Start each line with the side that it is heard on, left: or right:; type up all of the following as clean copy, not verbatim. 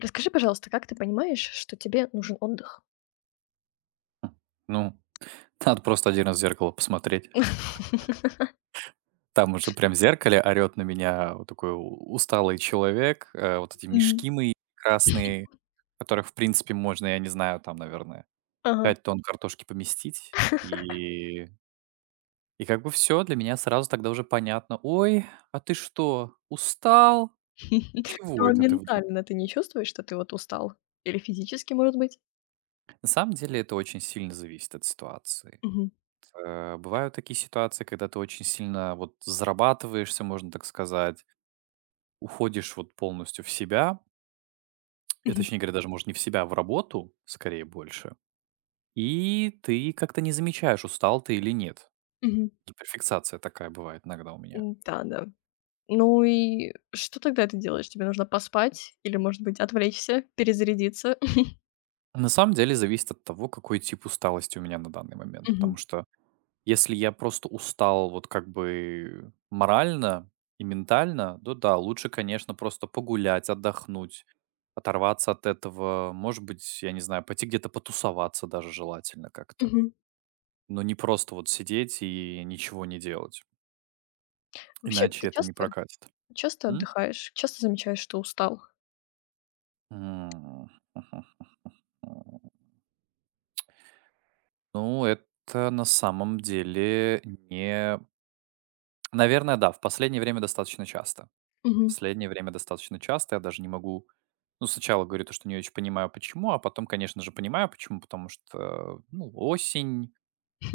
left: Расскажи, пожалуйста, как ты понимаешь, что тебе нужен отдых?
right: ну, Надо просто один раз в зеркало посмотреть. Там уже прям в зеркале орет на меня вот такой у усталый человек, вот эти
left: Мгм.
right: мешки мои красные, которых, в принципе, можно, я не знаю, там, наверное,
left: Ага.
right: 5 тонн картошки поместить. И как бы все для меня сразу тогда уже понятно: "Ой, а ты что, устал? Чего
left: Ну, а
right: это ты вдруг?"
left: ментально ты не чувствуешь, что ты вот устал? Или физически, может быть?
right: На самом деле это очень сильно зависит от ситуации.
left: Мгм.
right: Бывают такие ситуации, когда ты очень сильно вот зарабатываешься, можно так сказать. Уходишь вот полностью в себя,
left: Мгм.
right: точнее говоря, даже, может, не в себя, а в работу, скорее, больше. И ты как-то не замечаешь, устал ты или нет.
left: Мгм.
right: Гиперфиксация такая бывает иногда у меня.
left: М, да, да. Ну и что тогда ты делаешь? Тебе нужно поспать или, может быть, отвлечься, перезарядиться?
right: На самом деле зависит от того, какой тип усталости у меня на данный момент. Потому
left: Мгм.
right: что если я просто устал вот как бы морально и ментально, то да, лучше, конечно, просто погулять, отдохнуть, оторваться от этого. Может быть, я не знаю, пойти где-то потусоваться даже желательно как-то.
left: Мгм.
right: Но не просто вот сидеть и ничего не делать,
left: Вообще,
right: иначе
left: ты
right: это не
left: часто
right: прокатит. М?
left: отдыхаешь? Часто замечаешь, что устал?
right: М, мгм. М. Ну, это на самом деле не. Наверное, да, в последнее время достаточно часто. В
left: Мгм.
right: последнее время достаточно часто. Я даже не могу. Ну, сначала говорю то, что не очень понимаю, почему, а потом, конечно же, понимаю, почему. Потому что, ну, осень,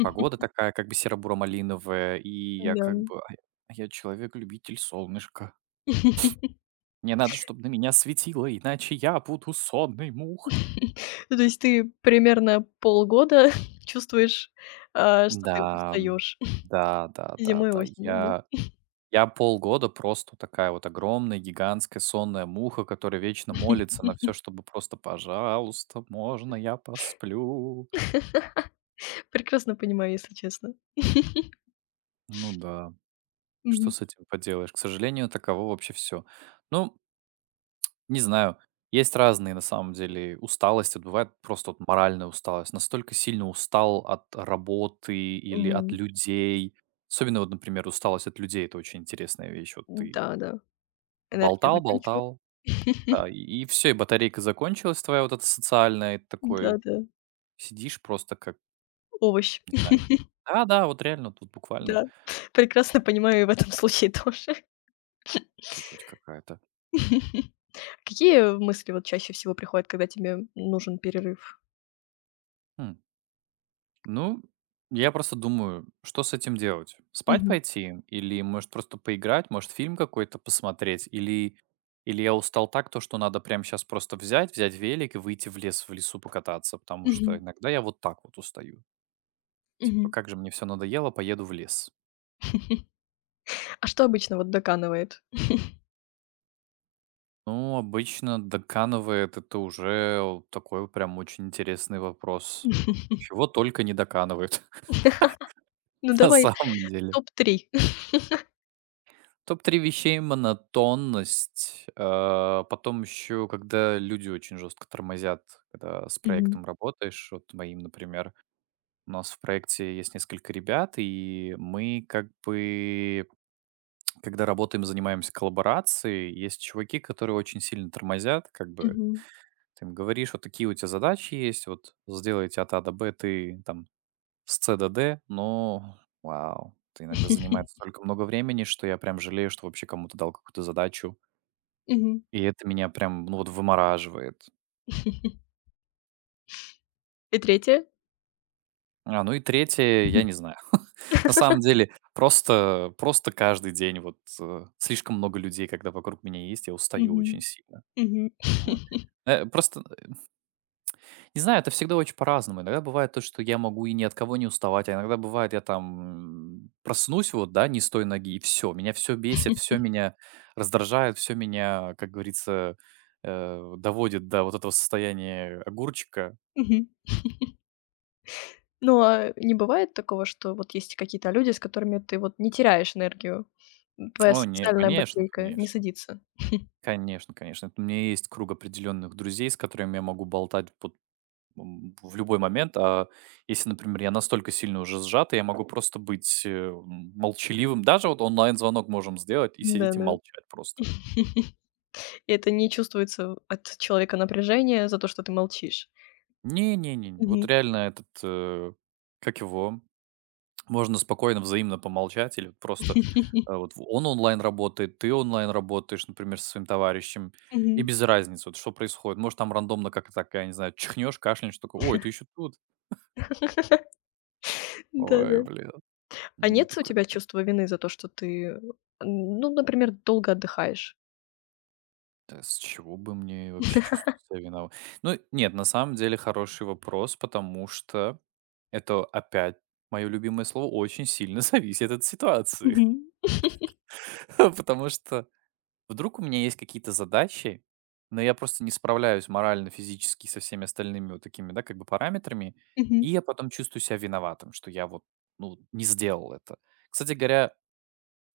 right: погода такая как бы серо-буро-малиновая, и я
left: Да.
right: как бы, а я человек-любитель солнышка. Мне надо, чтобы на меня светило, иначе я буду сонной мухой.
left: Ну, то есть ты примерно полгода чувствуешь, что ты
right: Да, м,
left: устаешь
right: да, да, да,
left: зимой и
right: да.
left: осенью,
right: Я полгода просто такая вот огромная, гигантская сонная муха, которая вечно молится на
left: да?
right: все, чтобы просто: "Пожалуйста, можно я посплю?"
left: Прекрасно понимаю, если честно.
right: Ну да, что
left: Мгм.
right: с этим поделаешь? К сожалению, таково вообще все. Ну, не знаю. Есть разные, на самом деле, усталости. Вот бывает просто вот моральная усталость. Настолько сильно устал от работы или от
left: Мгм.
right: людей. Особенно вот, например, усталость от людей- это очень интересная вещь. Вот ты
left: Да, да, энергия
right: болтал,
left: заканчивается.
right: болтал, да, и все, и батарейка закончилась твоя вот эта социальная. И ты
left: Да,
right: такой
left: да,
right: сидишь просто как,
left: овощ.
right: не знаю. Да-да, вот реально, вот буквально.
left: Да, прекрасно понимаю и в этом случае тоже.
right: Это жуть какая-то.
left: Какие мысли вот чаще всего приходят, когда тебе нужен перерыв?
right: Хм. Ну, я просто думаю, что с этим делать? Спать
left: Мгм.
right: пойти? Или, может, просто поиграть? Может, фильм какой-то посмотреть? Или я устал так, то, что надо прямо сейчас просто взять велик и выйти в лес, в лесу покататься? Потому что
left: Мгм.
right: иногда я вот так вот устаю. Типа,
left: Мгм.
right: как же мне все надоело, поеду в лес.
left: А что обычно вот доканывает?
right: Ну, обычно доканывает это уже вот такой вот прям очень интересный вопрос. Чего только не доканывают,
left: Ну,
right: на
left: давай
right: самом деле.
left: топ три.
right: Топ три вещей- монотонность. Потом еще, когда люди очень жестко тормозят, когда с
left: Мгм.
right: проектом работаешь. Вот моим, например, у нас в проекте есть несколько ребят, и мы как бы, когда работаем, занимаемся коллаборацией, есть чуваки, которые очень сильно тормозят, как бы.
left: Мгм.
right: Ты им говоришь, вот такие у тебя задачи есть, вот сделайте от А до Б, ты там с С до Д, но вау, это иногда занимает столько много времени, что я прям жалею, что вообще кому-то дал какую-то задачу.
left: Мгм.
right: И это меня прям, ну, вот вымораживает.
left: И 3?
right: Ну и третье, я
left: Мгм.
right: не знаю. На самом деле, просто каждый день вот, слишком много людей, когда вокруг меня есть, я устаю очень
left: Мгм.
right: сильно. Думаю. Просто, не знаю, это всегда очень по-разному. Иногда бывает то, что я могу и ни от кого не уставать, а иногда бывает, я там, проснусь вот, да, не с той ноги, и все. Меня все бесит, все
left: Мгм.
right: меня раздражает, все меня, как говорится, доводит до вот этого состояния огурчика.
left: Мгм. Ну, а не бывает такого, что вот есть какие-то люди, с которыми ты вот не теряешь энергию? М, твоя
right: О, не,
left: социальная
right: конечно,
left: батарейка не
right: конечно.
left: садится.
right: Конечно, конечно. У меня есть круг определенных друзей, с которыми я могу болтать вот, в любой момент. А если, например, я настолько сильно уже сжат, я могу просто быть молчаливым. Даже вот онлайн-звонок можем сделать и сидеть и
left: Да-да.
right: молчать просто.
left: И это не чувствуется от человека напряжение за то, что ты молчишь.
right: Не-не-не, вот
left: Мгм.
right: реально этот, как его, можно спокойно взаимно помолчать или вот просто вот он онлайн работает, ты онлайн работаешь, например, со своим товарищем, и
left: Мгм.
right: без разницы, вот что происходит. Может, там рандомно как-то так, я не знаю, чихнешь, кашляешь, такой, ой, ты еще тут. Ой,
left: Да-да.
right: блин.
left: А
right: М,
left: нет у
right: такой
left: тебя чувства вины за то, что ты, ну, например, долго отдыхаешь?
right: Да с чего бы мне вообще чувствовать себя виноват? Ну, нет, на самом деле хороший вопрос, потому что это опять мое любимое слово очень сильно зависит от ситуации.
left: Мгм.
right: Потому что вдруг у меня есть какие-то задачи, но я просто не справляюсь морально, физически со всеми остальными вот такими, да, как бы параметрами,
left: Мгм.
right: и я потом чувствую себя виноватым, что я вот, ну, не сделал это. Кстати говоря,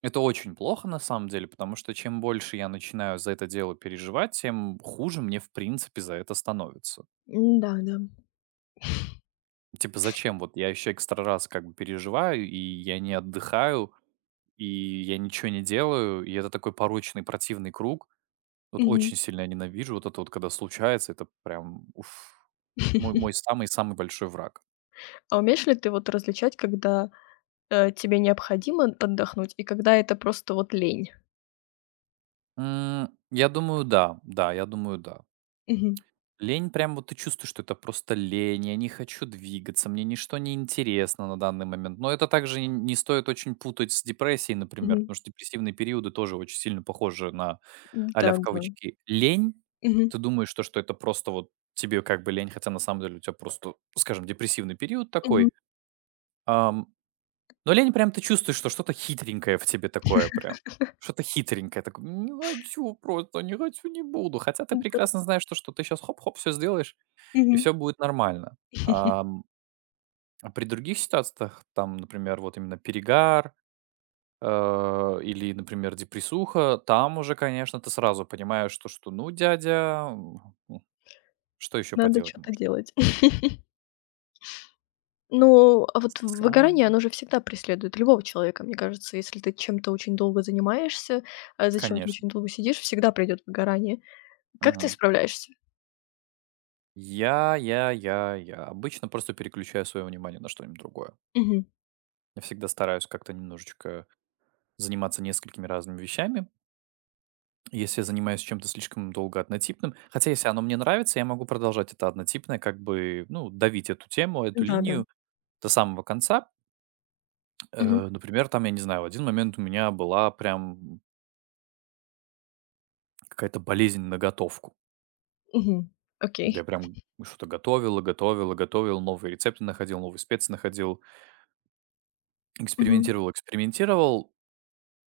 right: это очень плохо на самом деле, потому что чем больше я начинаю за это дело переживать, тем хуже мне в принципе за это становится.
left: Да, да.
right: Типа зачем вот я еще экстра раз как бы переживаю, и я не отдыхаю, и я ничего не делаю, и это такой порочный противный круг. Вот
left: Мгм.
right: очень сильно я ненавижу вот это вот, когда случается, это прям уф, мой самый-самый большой враг.
left: А умеешь ли ты вот различать, когда, тебе необходимо отдохнуть и когда это просто вот лень?
right: Я думаю, да, да, я думаю, да.
left: Мгм.
right: Лень прям вот ты чувствуешь, что это просто лень, я не хочу двигаться, мне ничто не интересно на данный момент. Но это также не стоит очень путать с депрессией, например,
left: Мгм.
right: потому что депрессивные периоды тоже очень сильно похожи на а-ля в
left: Да-да.
right: кавычки лень.
left: Мгм.
right: Ты думаешь, что это просто вот тебе как бы лень, хотя на самом деле у тебя просто, скажем, депрессивный период
left: Мгм.
right: такой. Ам, но лень прям ты чувствуешь, что что-то хитренькое в тебе такое прям. Что-то хитренькое, такое, не хочу просто, не хочу, не буду. Хотя ты
left: Да.
right: прекрасно знаешь, что ты сейчас хоп-хоп все сделаешь, и
left: Мгм.
right: все будет нормально. Ам, а при других ситуациях, там, например, вот именно перегар, или, например, депрессуха, там уже, конечно, ты сразу понимаешь что, ну, дядя, что еще
left: Надо
right: поделать
left: что то
right: может?
left: делать. Ну, а вот
right: Сам?
left: выгорание, оно же всегда преследует любого человека, мне кажется. Если ты чем-то очень долго занимаешься, а за чем-то
right: Конечно.
left: очень долго сидишь, всегда придет выгорание. Как ты
right: Мгм.
left: справляешься?
right: Я обычно просто переключаю свое внимание на что-нибудь другое.
left: Мгм.
right: Я всегда стараюсь как-то немножечко заниматься несколькими разными вещами. Если я занимаюсь чем-то слишком долго однотипным, хотя если оно мне нравится, я могу продолжать это однотипное, как бы, ну, давить эту тему, эту
left: Да-да.
right: линию до самого конца.
left: Мгм.
right: Например, там, я не знаю, в один момент у меня была прям какая-то болезнь на готовку.
left: Мгм.
right: Я
left: Окей.
right: прям что-то готовил и готовил и готовил, новые рецепты находил, новые специи находил,
left: Мгм.
right: экспериментировал, экспериментировал.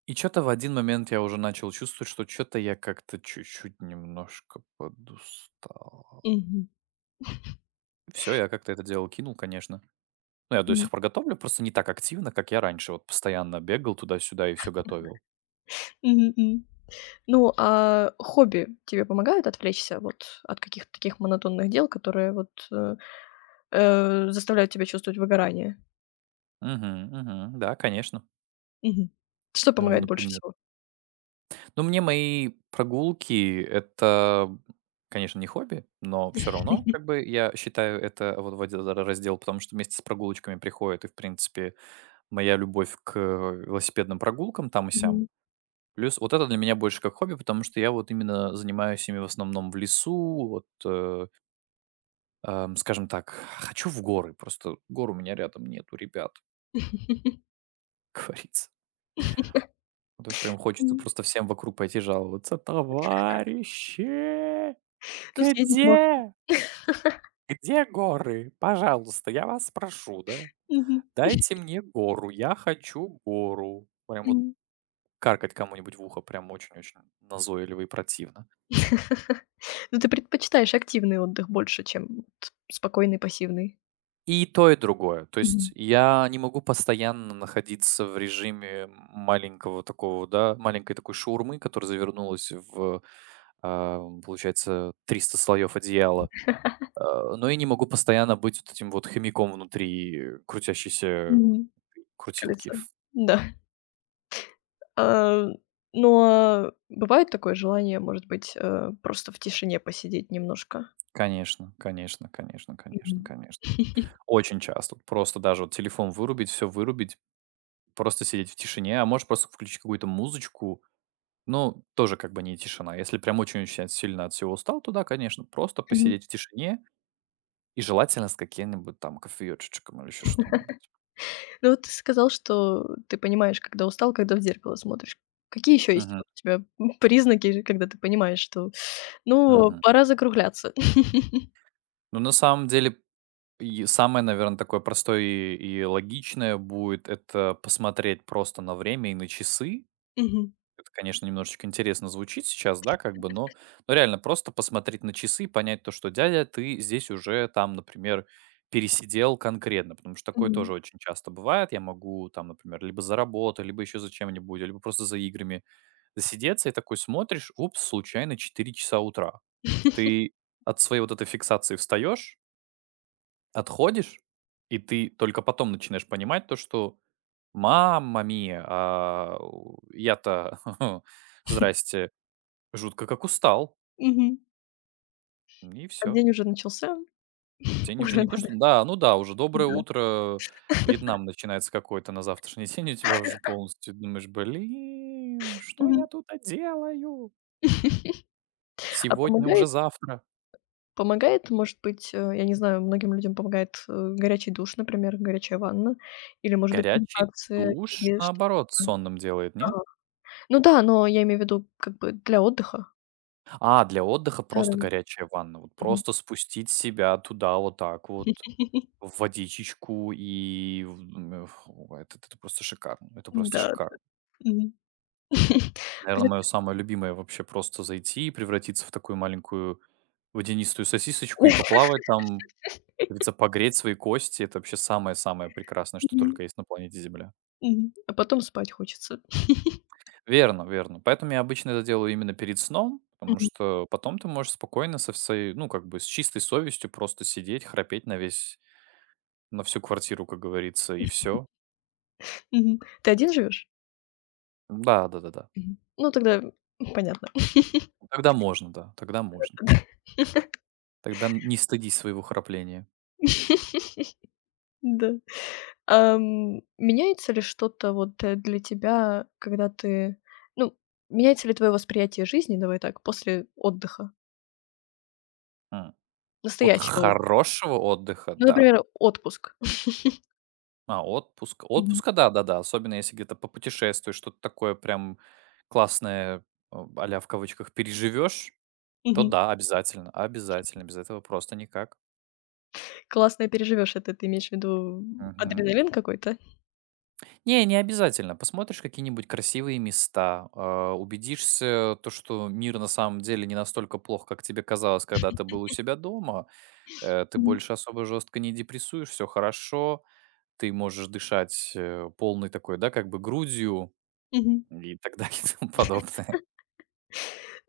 right: И что-то в один момент я уже начал чувствовать, что что-то я как-то чуть-чуть немножко подустал.
left: Мгм.
right: Все, я как-то это дело кинул, конечно. Ну, я до
left: Мгм.
right: сих пор готовлю, просто не так активно, как я раньше. Вот постоянно бегал туда-сюда и все готовил.
left: Мгм, м. Ну, а хобби тебе помогают отвлечься вот от каких-то таких монотонных дел, которые вот, заставляют тебя чувствовать выгорание?
right: Мгм, мгм. Да, конечно,
left: Мгм. Что помогает больше
right: например.
left: всего?
right: Но мне мои прогулки- это, конечно, не хобби, но все равно, как бы, я считаю это вот в один раздел, потому что вместе с прогулочками приходит и, в принципе, моя любовь к велосипедным прогулкам там и сям.
left: Мгм.
right: Плюс вот это для меня больше как хобби, потому что я вот именно занимаюсь ими в основном в лесу, вот. Скажем так, хочу в горы, просто гор у меня рядом нету, ребят, как говорится. Ну, то есть прям хочется
left: М.
right: просто всем вокруг пойти жаловаться. Товарищи,
left: Ну, съездить можно.
right: где? Где горы? Пожалуйста, я вас прошу, да?
left: Мгм.
right: Дайте мне гору, я хочу гору. Прям вот
left: М.
right: каркать кому-нибудь в ухо прям очень-очень назойливо и противно.
left: Ну, ты предпочитаешь активный отдых больше, чем вот спокойный, пассивный?
right: И то, и другое. То есть
left: Мгм.
right: я не могу постоянно находиться в режиме маленького такого, да, маленькой такой шаурмы, которая завернулась в, а, получается, 300 слоев одеяла. Но и не могу постоянно быть вот этим вот хомяком внутри крутящейся
left: Мгм.
right: крутилки.
left: Кажется, да. А, но бывает такое желание, может быть, просто в тишине посидеть немножко?
right: Конечно, конечно, конечно, конечно,
left: Мгм.
right: конечно. Очень часто. Вот просто даже вот телефон вырубить, все вырубить, просто сидеть в тишине, а можешь просто включить какую-то музычку, ну, тоже как бы не тишина. Если прям очень-очень сильно от всего устал, то да, конечно, просто
left: Мгм.
right: посидеть в тишине и желательно с каким-нибудь там кофеечечком или еще что-нибудь.
left: Ну, вот ты сказал, что ты понимаешь, когда устал, когда в зеркало смотришь. Какие еще есть
right: Мгм,
left: вот у тебя, признаки, когда ты понимаешь, что, ну,
right: мгм.
left: пора закругляться?
right: Ну, на самом деле, и самое, наверное, такое простое и логичное будет это посмотреть просто на время и на часы.
left: Мгм.
right: Это, конечно, немножечко интересно звучит сейчас, да, как бы, но, реально просто посмотреть на часы и понять то, что дядя, ты здесь уже там, например, пересидел конкретно, потому что такое
left: Мгм.
right: тоже очень часто бывает. Я могу там, например, либо за работу, либо еще за чем-нибудь, либо просто за играми засидеться и такой смотришь, упс, случайно 4 часа утра. Ты от своей вот этой фиксации встаешь, отходишь, и ты только потом начинаешь понимать то, что мама мия, а, я-то здрасте. Жутко как устал,
left: Мгм.
right: и
left: А
right: всё.
left: день уже начался,
right: Тень
left: уже
right: уже не то
left: надо,
right: что да, ну да, уже доброе
left: да.
right: утро, Вьетнам начинается какой-то на завтрашний день, у тебя уже полностью думаешь: "Блин, что я
left: Мгм.
right: тут делаю?
left: А
right: Сегодня уже завтра".
left: помогает, может быть, я не знаю, многим людям помогает, горячий душ, например, горячая ванна или, может быть,
right: Горячий
left: медитация,
right: душ,
left: или что-то
right: наоборот,
left: такое.
right: сонным делает, нет?
left: Ага. Ну да, но я имею в виду как бы для отдыха.
right: А, для отдыха просто
left: Да-да-да.
right: горячая ванна. Вот
left: Мгм.
right: просто спустить себя туда вот так вот в водичечку и в фу, это просто шикарно, это просто
left: Да,
right: шикарно.
left: мгм.
right: Наверное, мое
left: Кстати
right: самое любимое вообще просто зайти и превратиться в такую маленькую водянистую сосисочку и поплавать там, как говорится, погреть свои кости. Это вообще самое-самое прекрасное, что
left: мгм,
right: только есть на планете Земля.
left: мгм. А потом спать хочется.
right: Верно, верно. Поэтому я обычно это делаю именно перед сном, потому
left: Мгм,
right: что потом ты можешь спокойно со всей, ну, как бы с чистой совестью просто сидеть, храпеть на весь на всю квартиру, как говорится, и все.
left: мгм. Ты один живешь?
right: Да, да-да-да.
left: Мгм. Ну тогда понятно.
right: Тогда можно, да, тогда можно. Тогда н не стыдись своего храпления.
left: Да. Да. Меняется ли что-то вот, для тебя, когда ты ну, меняется ли твое восприятие жизни, давай так, после отдыха?
right: М. От
left: Настоящего отдыха.
right: хорошего отдыха,
left: Ну,
right: да.
left: например, отпуск.
right: А, отпуск.
left: Мгм.
right: Отпуска, да-да-да. Особенно если где-то попутешествуешь, что-то такое прям классное, а-ля в кавычках, переживешь, то
left: Мгм.
right: да, обязательно, обязательно. Без этого просто никак.
left: Классно переживешь это, ты имеешь в виду
right: Мгм.
left: адреналин какой-то?
right: Не, не обязательно. Посмотришь какие-нибудь красивые места, а, убедишься, то, что мир на самом деле не настолько плох, как тебе казалось, когда ты был у себя дома. Ты
left: Мгм.
right: больше особо жестко не депрессуешь, все хорошо, ты можешь дышать, полной такой, да, как бы грудью
left: Мгм.
right: и так далее и тому подобное.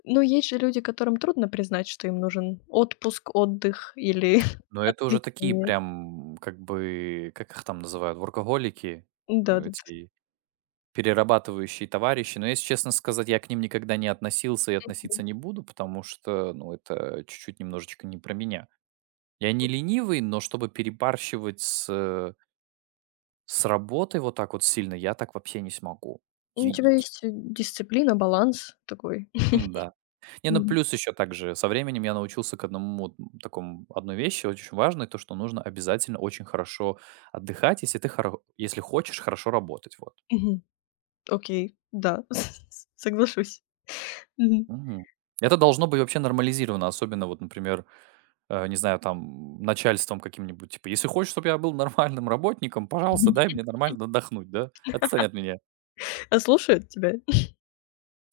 left: Ну, есть же люди, которым трудно признать, что им нужен отпуск, отдых или
right: Но это уже такие
left: отвлечение.
right: прям, как бы, как их там называют, воркоголики,
left: Да-да-да.
right: эти перерабатывающие товарищи. Но, если честно сказать, я к ним никогда не относился и относиться не буду, потому что, ну, это чуть-чуть немножечко не про меня. Я не ленивый, но чтобы перебарщивать с работой вот так вот сильно, я так вообще не смогу.
left: Ну, у тебя
right: Извините.
left: есть, дисциплина, баланс такой.
right: Да. Не, ну
left: Мгм.
right: плюс еще также со временем я научился к одному вот, такому одной вещи очень важной, то, что нужно обязательно очень хорошо отдыхать, если ты хоро если хочешь хорошо работать, вот.
left: Мгм. Окей, да, соглашусь. Мгм.
right: Мгм. Это должно быть вообще нормализировано, особенно вот, например, не знаю, там, начальством каким-нибудь, типа: "Если хочешь, чтобы я был нормальным работником, пожалуйста, дай мне нормально отдохнуть, да? Отстань от меня".
left: А слушают тебя?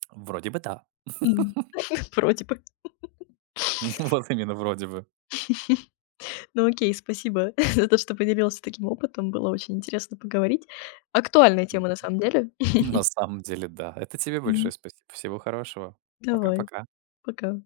right: Вроде бы да.
left: Мгм. Вроде бы.
right: Ну, вот именно вроде бы.
left: Ну окей, спасибо за то, что поделился таким опытом. Было очень интересно поговорить. Актуальная
right: М.
left: тема на самом деле.
right: На самом деле, да. Это тебе
left: Мгм.
right: большое спасибо. Всего хорошего.
left: Давай,
right: Пока-пока.
left: пока.